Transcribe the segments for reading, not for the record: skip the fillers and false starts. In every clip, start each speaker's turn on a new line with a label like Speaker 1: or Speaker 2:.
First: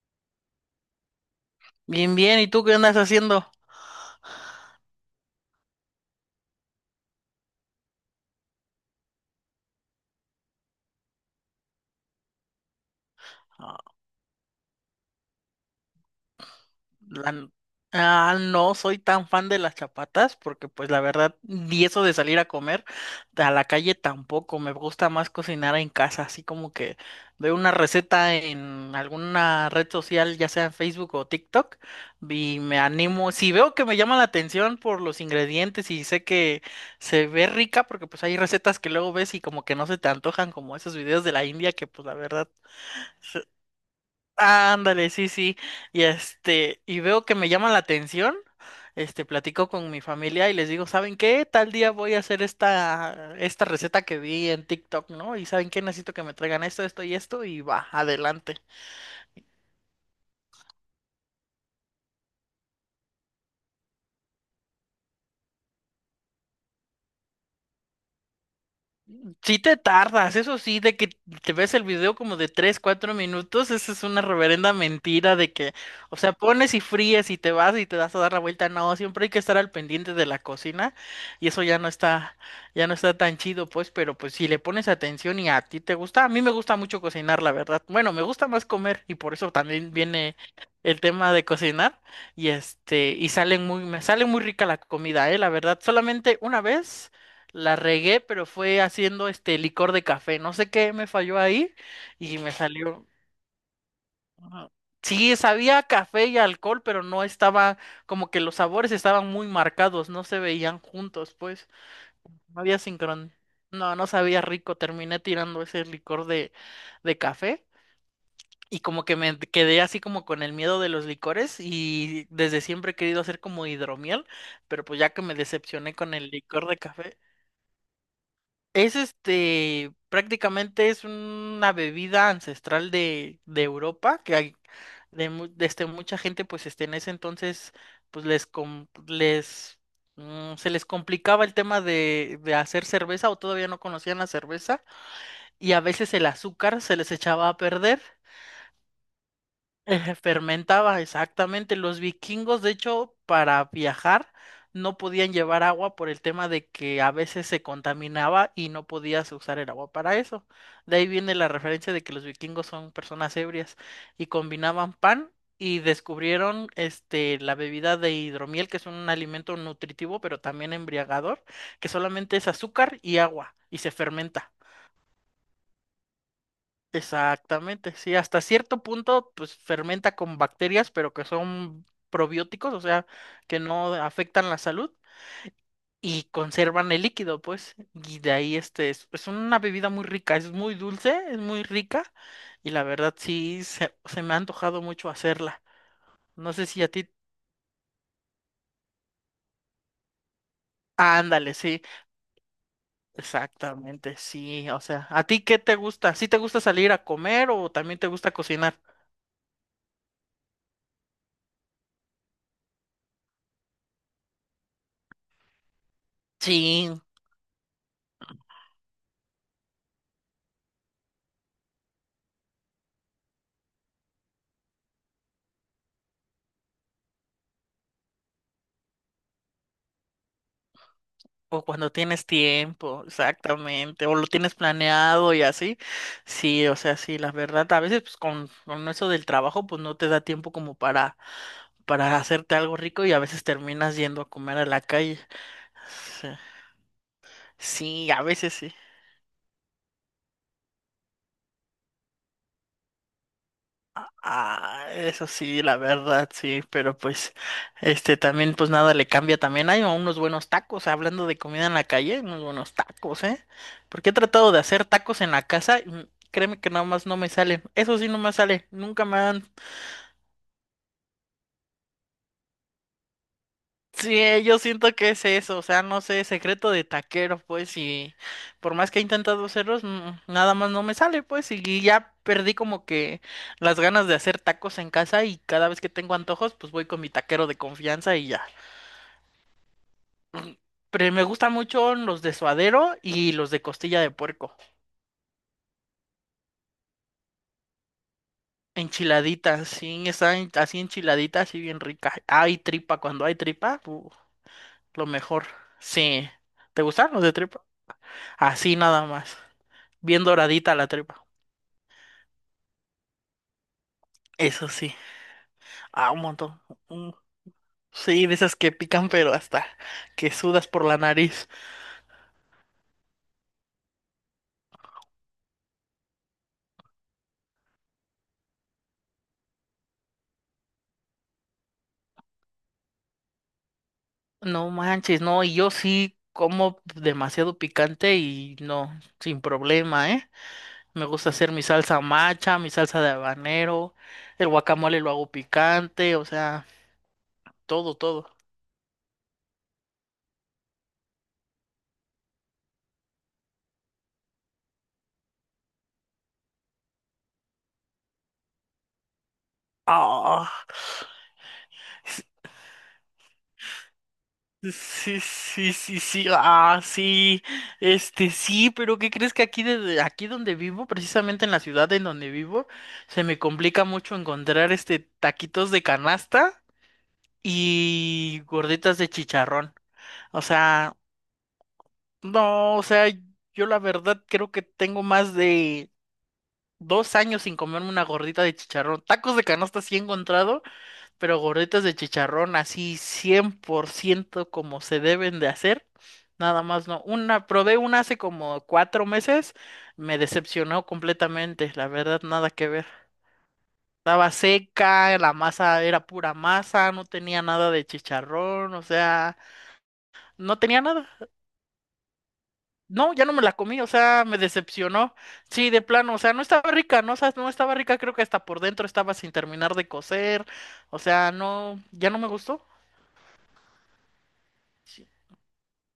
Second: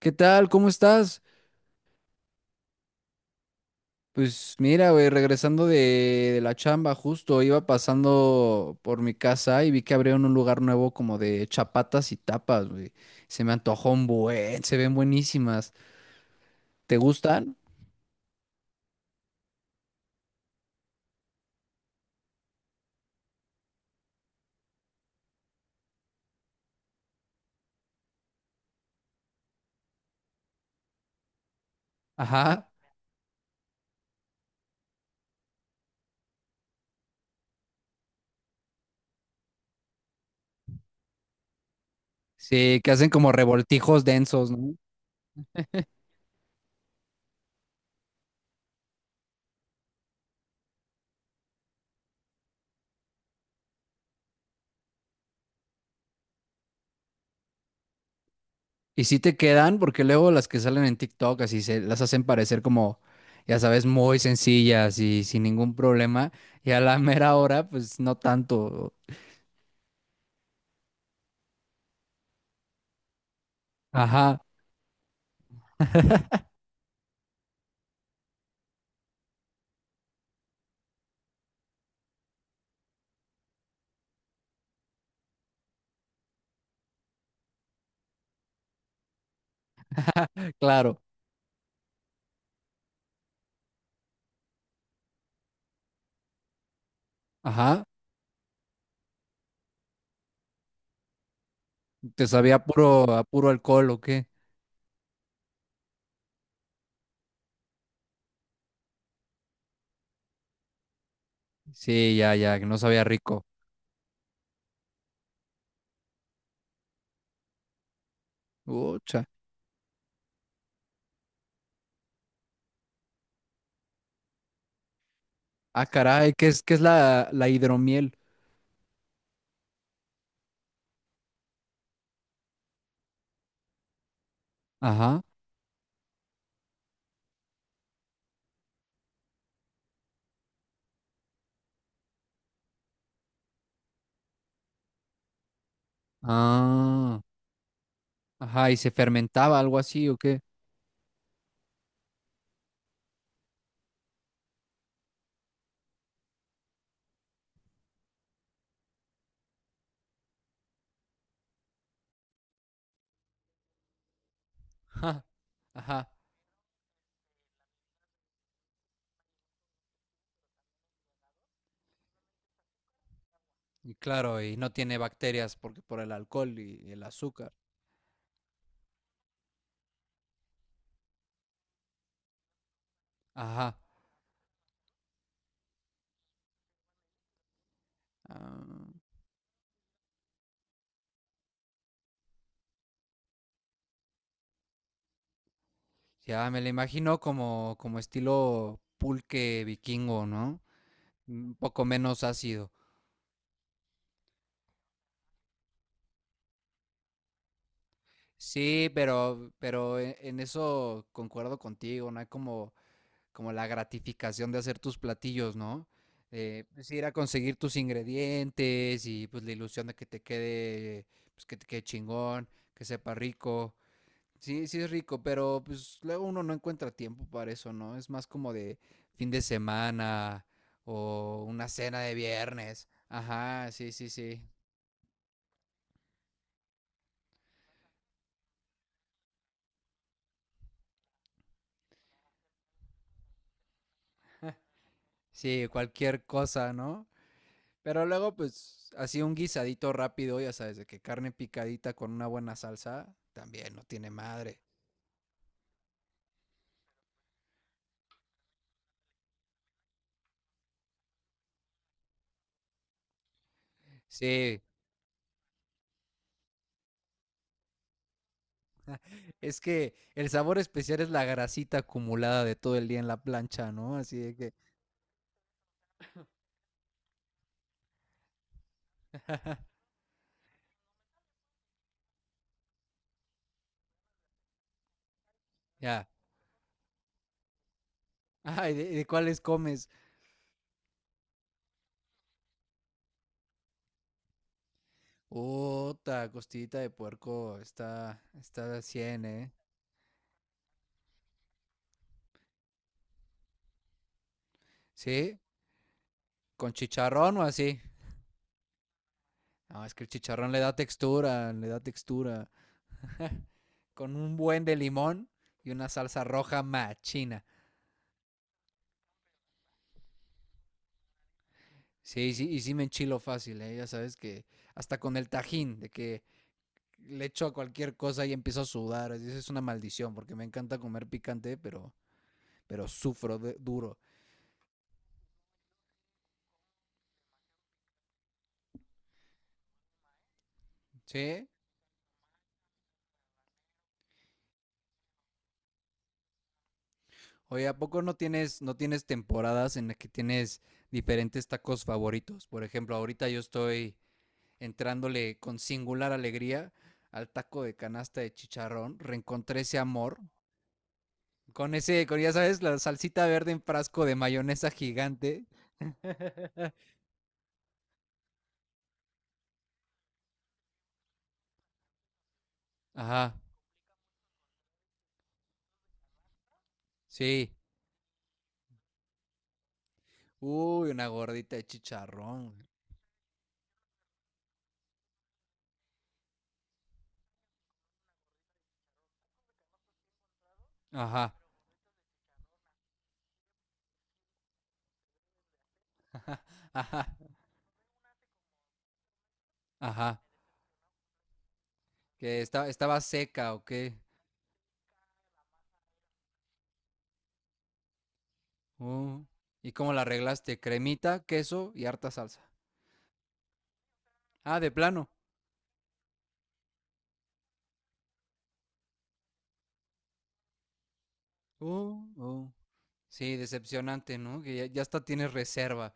Speaker 1: ¿Qué tal? ¿Cómo estás?
Speaker 2: Bien, bien, ¿y tú qué andas haciendo?
Speaker 1: Pues mira, güey, regresando de la chamba, justo iba pasando por mi casa y vi que abrieron un lugar nuevo como de chapatas y tapas, güey. Se me
Speaker 2: Ah,
Speaker 1: antojó un buen, se ven buenísimas. ¿Te
Speaker 2: la
Speaker 1: gustan?
Speaker 2: no soy tan fan de las chapatas porque pues la verdad, y eso de salir a comer a la calle tampoco, me gusta más cocinar en casa, así como que veo una receta en alguna red social, ya sea en Facebook o TikTok, y
Speaker 1: Ajá.
Speaker 2: me animo, si veo que me llama la atención por los ingredientes y sé que se ve rica, porque pues hay recetas que luego ves y como que no se te antojan como esos videos de la India que pues la verdad.
Speaker 1: Sí, que hacen como revoltijos densos, ¿no?
Speaker 2: Ándale, sí, sí. Y este, y veo que me llama la atención. Platico con mi familia y les digo, ¿saben qué? Tal día voy a hacer esta receta que vi en TikTok, ¿no? Y ¿saben qué? Necesito que me traigan esto, esto y esto, y va, adelante.
Speaker 1: Y sí te quedan, porque luego las que salen en TikTok así se las hacen parecer como, ya sabes, muy sencillas y sin ningún problema. Y a la mera hora, pues no tanto.
Speaker 2: Sí te tardas, eso sí, de que te ves el video como de 3 4 minutos, esa es una
Speaker 1: Ajá,
Speaker 2: reverenda mentira de que, o sea, pones y fríes y te vas y te das a dar la vuelta, no, siempre hay que estar al pendiente de la cocina y eso ya no está tan chido, pues, pero pues si le pones atención y a ti te gusta, a mí me gusta mucho cocinar, la verdad, bueno, me gusta más comer y por eso también viene
Speaker 1: claro.
Speaker 2: el tema de cocinar y me sale muy rica la comida, la verdad, solamente una vez. La
Speaker 1: Ajá,
Speaker 2: regué, pero fue haciendo este licor de café. No sé qué me falló ahí
Speaker 1: te
Speaker 2: y me
Speaker 1: sabía puro,
Speaker 2: salió.
Speaker 1: a puro alcohol o qué.
Speaker 2: Ajá. Sí, sabía a café y alcohol, pero no estaba, como que los sabores estaban muy marcados, no se veían juntos, pues.
Speaker 1: Sí, ya, ya,
Speaker 2: No
Speaker 1: que no
Speaker 2: había
Speaker 1: sabía
Speaker 2: sincron.
Speaker 1: rico.
Speaker 2: No, no sabía rico. Terminé tirando ese licor de café. Y como que
Speaker 1: Ucha.
Speaker 2: me quedé así como con el miedo de los licores y desde siempre he querido hacer como hidromiel, pero pues ya que me
Speaker 1: Ah,
Speaker 2: decepcioné con el
Speaker 1: caray,
Speaker 2: licor
Speaker 1: qué
Speaker 2: de
Speaker 1: es
Speaker 2: café.
Speaker 1: la hidromiel?
Speaker 2: Es prácticamente es una bebida ancestral de Europa, que hay,
Speaker 1: Ajá.
Speaker 2: de, mu- de, este, mucha gente, pues en ese entonces, pues les, com- les mm, se les complicaba el tema de hacer cerveza o todavía no conocían la cerveza y a veces el azúcar se les
Speaker 1: Ah,
Speaker 2: echaba a perder.
Speaker 1: ajá, y se fermentaba algo así o qué.
Speaker 2: Fermentaba, exactamente. Los vikingos, de hecho, para viajar no podían llevar agua por el tema de que a veces se contaminaba y no podías usar el agua para eso. De ahí viene la referencia de que los vikingos son personas ebrias y combinaban
Speaker 1: Ja,
Speaker 2: pan y
Speaker 1: ajá,
Speaker 2: descubrieron la bebida de hidromiel, que es un alimento nutritivo, pero también embriagador, que solamente es azúcar y agua y se
Speaker 1: y claro,
Speaker 2: fermenta.
Speaker 1: y no tiene bacterias porque por el alcohol y el azúcar.
Speaker 2: Exactamente, sí, hasta cierto punto, pues fermenta con bacterias, pero que son probióticos, o sea, que
Speaker 1: Ajá.
Speaker 2: no afectan la salud y conservan el líquido, pues, y de ahí
Speaker 1: Ah,
Speaker 2: es una bebida muy rica, es muy dulce, es muy rica y la verdad sí se me ha antojado mucho hacerla.
Speaker 1: ya
Speaker 2: No
Speaker 1: me
Speaker 2: sé
Speaker 1: la
Speaker 2: si a ti,
Speaker 1: imagino como, como estilo pulque vikingo, ¿no?
Speaker 2: ándale,
Speaker 1: Un
Speaker 2: sí,
Speaker 1: poco menos ácido.
Speaker 2: exactamente, sí, o sea, ¿a ti qué te gusta? ¿Sí te gusta salir a comer o también te gusta cocinar?
Speaker 1: Sí, pero en eso concuerdo contigo, no hay como, como la gratificación de hacer tus platillos, ¿no? Pues
Speaker 2: Sí.
Speaker 1: ir a conseguir tus ingredientes y pues la ilusión de que te quede, pues que te quede chingón, que sepa rico. Sí, sí es rico, pero pues luego uno no encuentra tiempo para eso, ¿no? Es más como de fin de semana o
Speaker 2: O
Speaker 1: una
Speaker 2: cuando
Speaker 1: cena de
Speaker 2: tienes
Speaker 1: viernes.
Speaker 2: tiempo,
Speaker 1: Ajá, sí,
Speaker 2: exactamente,
Speaker 1: sí,
Speaker 2: o lo
Speaker 1: sí.
Speaker 2: tienes planeado y así. Sí, o sea, sí, la verdad, a veces pues con eso del trabajo pues no te da tiempo como para hacerte algo rico y a veces terminas yendo a comer a la calle.
Speaker 1: Sí, cualquier
Speaker 2: Sí,
Speaker 1: cosa, ¿no? Pero
Speaker 2: sí, a
Speaker 1: luego,
Speaker 2: veces sí.
Speaker 1: pues, así un guisadito rápido, ya sabes, de que carne picadita con una buena salsa, también no tiene madre.
Speaker 2: Ah, eso sí, la verdad, sí, pero pues, también, pues nada le cambia también. Hay unos buenos tacos, hablando de comida en la calle, unos buenos tacos, ¿eh? Porque he tratado de
Speaker 1: Sí,
Speaker 2: hacer tacos en la casa, y, créeme que nada más no me salen. Eso sí, no me sale, nunca me han.
Speaker 1: es que el sabor especial es la grasita acumulada de todo el día en la plancha, ¿no?
Speaker 2: Sí,
Speaker 1: Así de que,
Speaker 2: yo siento que es eso, o sea, no sé, secreto de taquero, pues, y por más que he intentado hacerlos, nada más no me sale, pues, y ya perdí como que las ganas de hacer tacos en casa y cada vez que
Speaker 1: ya.
Speaker 2: tengo antojos, pues voy con mi taquero de confianza y ya.
Speaker 1: Ay, de cuáles comes?
Speaker 2: Mm, Pero me gustan mucho los de suadero y los de costilla de puerco,
Speaker 1: Puta, costillita de puerco, está, está al 100, ¿eh?
Speaker 2: enchiladitas, sí, están así enchiladitas, así bien ricas. Hay tripa, cuando hay tripa, lo
Speaker 1: Sí,
Speaker 2: mejor. Sí,
Speaker 1: con
Speaker 2: ¿te gustan los de
Speaker 1: chicharrón o
Speaker 2: tripa?
Speaker 1: así.
Speaker 2: Así nada más.
Speaker 1: No, es que el
Speaker 2: Bien
Speaker 1: chicharrón le da
Speaker 2: doradita la tripa.
Speaker 1: textura, le da textura. Con un buen
Speaker 2: Eso
Speaker 1: de
Speaker 2: sí.
Speaker 1: limón y una
Speaker 2: Ah, un
Speaker 1: salsa
Speaker 2: montón.
Speaker 1: roja
Speaker 2: Un-
Speaker 1: machina.
Speaker 2: Sí, de esas que pican, pero hasta que sudas por la nariz.
Speaker 1: Sí, sí, y sí me enchilo fácil, ¿eh? Ya sabes que hasta con el tajín, de que le echo a cualquier cosa y empiezo a sudar. Así, eso es una maldición, porque me encanta comer picante, pero duro.
Speaker 2: No manches, no, y yo sí como demasiado picante y no, sin problema, ¿eh? Me gusta
Speaker 1: ¿Sí?
Speaker 2: hacer mi salsa macha, mi salsa de habanero, el guacamole lo hago picante, o sea,
Speaker 1: Oye, ¿a
Speaker 2: todo,
Speaker 1: poco no
Speaker 2: todo.
Speaker 1: tienes, no tienes temporadas en las que tienes diferentes tacos favoritos? Por ejemplo, ahorita yo estoy entrándole con singular alegría al taco de canasta de chicharrón. Reencontré ese amor.
Speaker 2: Ah,
Speaker 1: Con ese, con ya sabes, la salsita verde en frasco de mayonesa
Speaker 2: sí,
Speaker 1: gigante.
Speaker 2: sí, sí, sí, sí, sí, pero ¿qué crees que aquí, aquí donde vivo, precisamente en la ciudad en donde vivo, se
Speaker 1: Ajá.
Speaker 2: me complica mucho encontrar, taquitos de canasta
Speaker 1: Sí.
Speaker 2: y gorditas de chicharrón? O
Speaker 1: Uy,
Speaker 2: sea,
Speaker 1: una gordita de chicharrón.
Speaker 2: no, o sea, yo la verdad creo que tengo más de 2 años sin comerme una gordita de chicharrón. Tacos de canasta sí he encontrado,
Speaker 1: Ajá.
Speaker 2: pero gorditas de chicharrón así 100% como se deben de hacer. Nada más no.
Speaker 1: Ajá.
Speaker 2: Probé una hace como 4 meses, me
Speaker 1: Ajá.
Speaker 2: decepcionó completamente, la verdad, nada que ver.
Speaker 1: Estaba seca o qué.
Speaker 2: Estaba seca, la masa era pura masa, no tenía nada de chicharrón, o
Speaker 1: Uh,
Speaker 2: sea,
Speaker 1: ¿Y cómo la arreglaste?
Speaker 2: no tenía nada.
Speaker 1: Cremita, queso y harta salsa.
Speaker 2: No, ya no me la comí, o sea, me
Speaker 1: Ah, de plano.
Speaker 2: decepcionó. Sí, de plano, o sea, no estaba rica, no, o sea, no estaba rica, creo que hasta por dentro estaba sin terminar de cocer, o sea, no,
Speaker 1: Uh,
Speaker 2: ya no me
Speaker 1: uh.
Speaker 2: gustó.
Speaker 1: Sí, decepcionante, ¿no? Que ya, ya hasta
Speaker 2: Sí.
Speaker 1: tienes reserva.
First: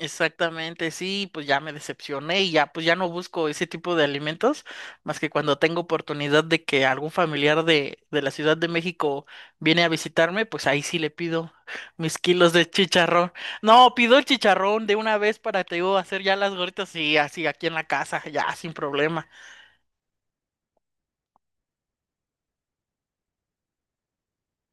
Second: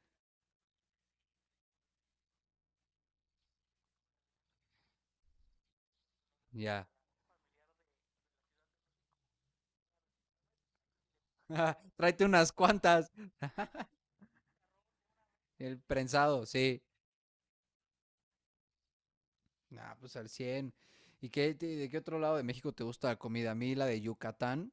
Speaker 2: Exactamente, sí, pues ya me decepcioné y ya, pues ya no busco ese tipo de alimentos, más que cuando tengo oportunidad de que
Speaker 1: Ya.
Speaker 2: algún familiar de la Ciudad de México viene a visitarme, pues ahí sí le pido mis
Speaker 1: Tráete unas
Speaker 2: kilos de
Speaker 1: cuantas.
Speaker 2: chicharrón. No, pido el chicharrón de una vez para, te
Speaker 1: El
Speaker 2: digo, hacer ya
Speaker 1: prensado,
Speaker 2: las
Speaker 1: sí.
Speaker 2: gorditas y así aquí en la casa, ya sin problema.
Speaker 1: Ah, pues al cien. ¿Y qué, de qué otro lado de México te gusta la comida? A mí la de Yucatán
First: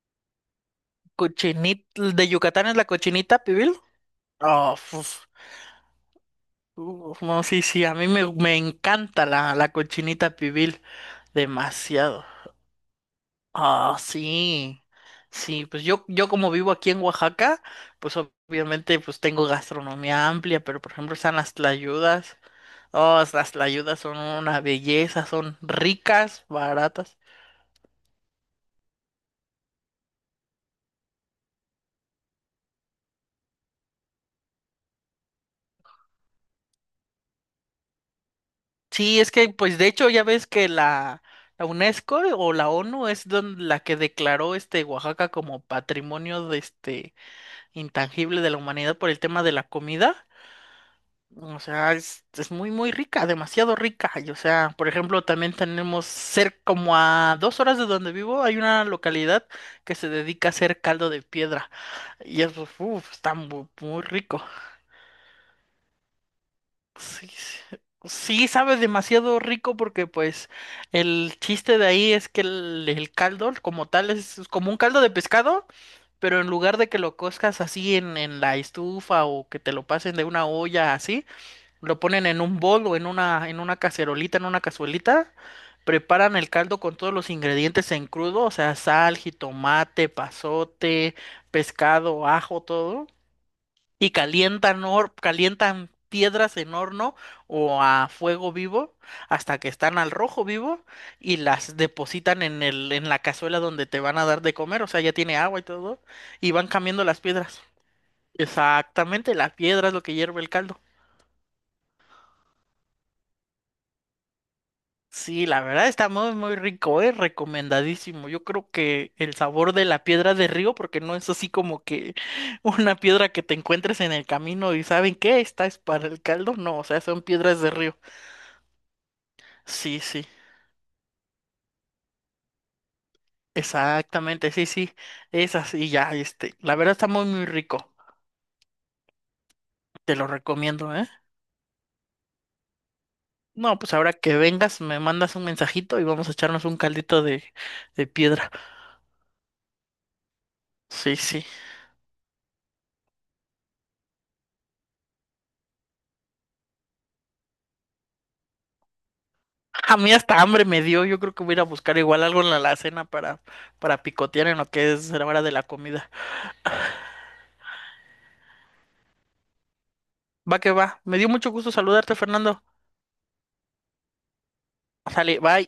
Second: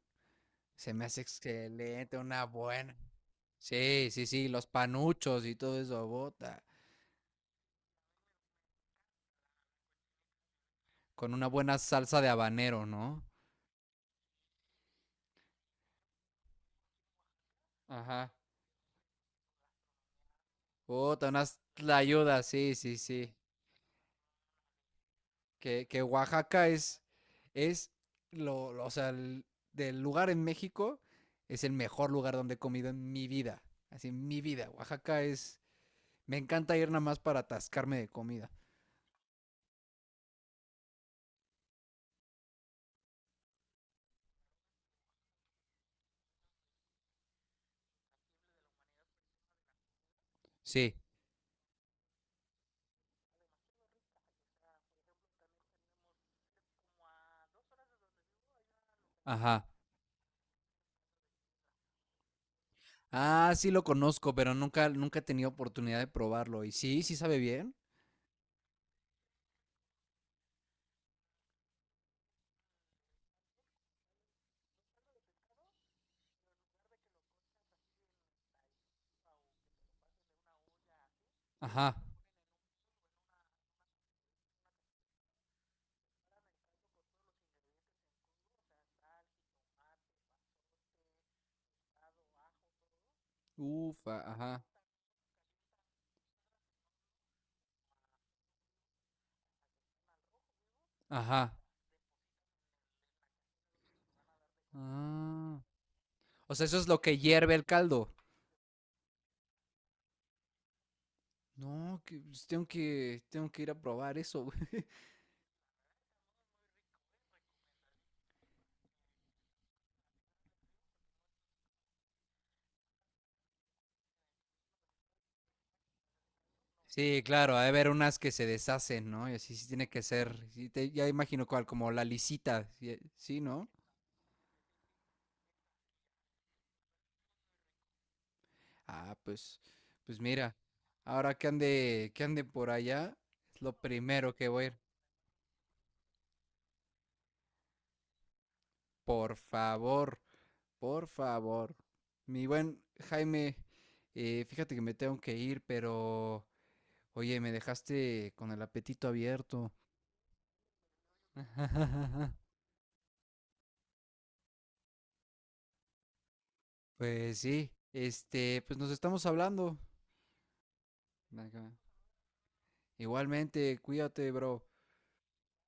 Speaker 1: se me hace
Speaker 2: Cochinita,
Speaker 1: excelente,
Speaker 2: ¿de
Speaker 1: una
Speaker 2: Yucatán es la
Speaker 1: buena.
Speaker 2: cochinita, pibil?
Speaker 1: Sí, sí, sí, los
Speaker 2: Oh, uf,
Speaker 1: panuchos y todo eso, bota.
Speaker 2: uf, no, sí, sí, a mí me encanta la cochinita pibil,
Speaker 1: Con una buena salsa
Speaker 2: demasiado.
Speaker 1: de habanero, ¿no?
Speaker 2: Ah, sí. Sí, pues yo como vivo aquí en Oaxaca, pues
Speaker 1: Ajá.
Speaker 2: obviamente pues tengo gastronomía amplia, pero por ejemplo
Speaker 1: Bota,
Speaker 2: están las
Speaker 1: unas
Speaker 2: tlayudas.
Speaker 1: tlayudas, sí, sí,
Speaker 2: Oh,
Speaker 1: sí.
Speaker 2: las tlayudas son una belleza, son
Speaker 1: Que
Speaker 2: ricas,
Speaker 1: Oaxaca
Speaker 2: baratas.
Speaker 1: es o sea, del lugar en México, es el mejor lugar donde he comido en mi vida. Así, en mi vida. Oaxaca es, me encanta ir nada más para atascarme de comida.
Speaker 2: Sí, es que pues de hecho ya ves que la UNESCO o la ONU la que declaró Oaxaca como patrimonio de este intangible de la humanidad por el tema de la comida.
Speaker 1: Sí,
Speaker 2: O sea, es muy, muy rica, demasiado rica. Y, o sea, por ejemplo, también tenemos cerca, como a 2 horas de donde vivo, hay una localidad
Speaker 1: ajá.
Speaker 2: que se dedica a hacer caldo de piedra. Y eso, uf, está
Speaker 1: Ah, sí lo
Speaker 2: muy
Speaker 1: conozco,
Speaker 2: rico.
Speaker 1: pero nunca, nunca he tenido oportunidad de probarlo. Y sí, sí
Speaker 2: Sí,
Speaker 1: sabe
Speaker 2: sí,
Speaker 1: bien.
Speaker 2: sí sabe demasiado rico porque, pues, el chiste de ahí es que el caldo, como tal, es como un caldo de pescado, pero en lugar de que lo cozcas así en la estufa o que te lo pasen de una olla así.
Speaker 1: Ajá.
Speaker 2: Lo ponen en un bol o en una cacerolita, en una cazuelita. Preparan el caldo con todos los ingredientes en crudo, o sea, sal, jitomate, pasote, pescado, ajo, todo. Y
Speaker 1: Ufa, ajá.
Speaker 2: calientan, calientan piedras en horno o a fuego vivo hasta que están al rojo vivo y
Speaker 1: Ajá.
Speaker 2: las depositan en la cazuela donde te van a dar de comer, o sea, ya tiene
Speaker 1: Ah.
Speaker 2: agua y todo. Y
Speaker 1: O sea,
Speaker 2: van
Speaker 1: eso es lo
Speaker 2: cambiando
Speaker 1: que
Speaker 2: las
Speaker 1: hierve
Speaker 2: piedras.
Speaker 1: el caldo.
Speaker 2: Exactamente, la piedra es lo que hierve el caldo.
Speaker 1: No, que, pues, tengo que ir a probar eso, güey.
Speaker 2: Sí, la verdad está muy, muy rico, es recomendadísimo. Yo creo que el sabor de la piedra de río, porque no es así como que una piedra que te encuentres en el camino y ¿saben qué? Esta es para el caldo. No, o sea,
Speaker 1: Sí,
Speaker 2: son
Speaker 1: claro,
Speaker 2: piedras
Speaker 1: ha de
Speaker 2: de
Speaker 1: haber
Speaker 2: río.
Speaker 1: unas que se deshacen, ¿no? Y así sí tiene
Speaker 2: Sí,
Speaker 1: que
Speaker 2: sí,
Speaker 1: ser. Ya imagino cuál, como la lisita. Sí, sí, ¿no?
Speaker 2: exactamente, sí, sí, esas y ya, la verdad está muy, muy rico.
Speaker 1: Ah, pues,
Speaker 2: Te
Speaker 1: pues
Speaker 2: lo
Speaker 1: mira.
Speaker 2: recomiendo, ¿eh?
Speaker 1: Ahora que ande por allá, es lo
Speaker 2: No, pues ahora
Speaker 1: primero
Speaker 2: que
Speaker 1: que voy a ir.
Speaker 2: vengas, me mandas un mensajito y vamos a echarnos un caldito de piedra.
Speaker 1: Por favor. Por
Speaker 2: Sí, sí.
Speaker 1: favor. Mi buen Jaime, fíjate que me tengo que ir, pero oye, me dejaste con el apetito abierto.
Speaker 2: A mí hasta hambre me dio. Yo creo que voy a ir a buscar igual algo en la alacena para, picotear en lo que es la hora de la comida.
Speaker 1: Pues sí, pues nos estamos hablando.
Speaker 2: Va que va. Me dio mucho gusto saludarte, Fernando.
Speaker 1: Igualmente, cuídate, bro.
Speaker 2: Sale, bye.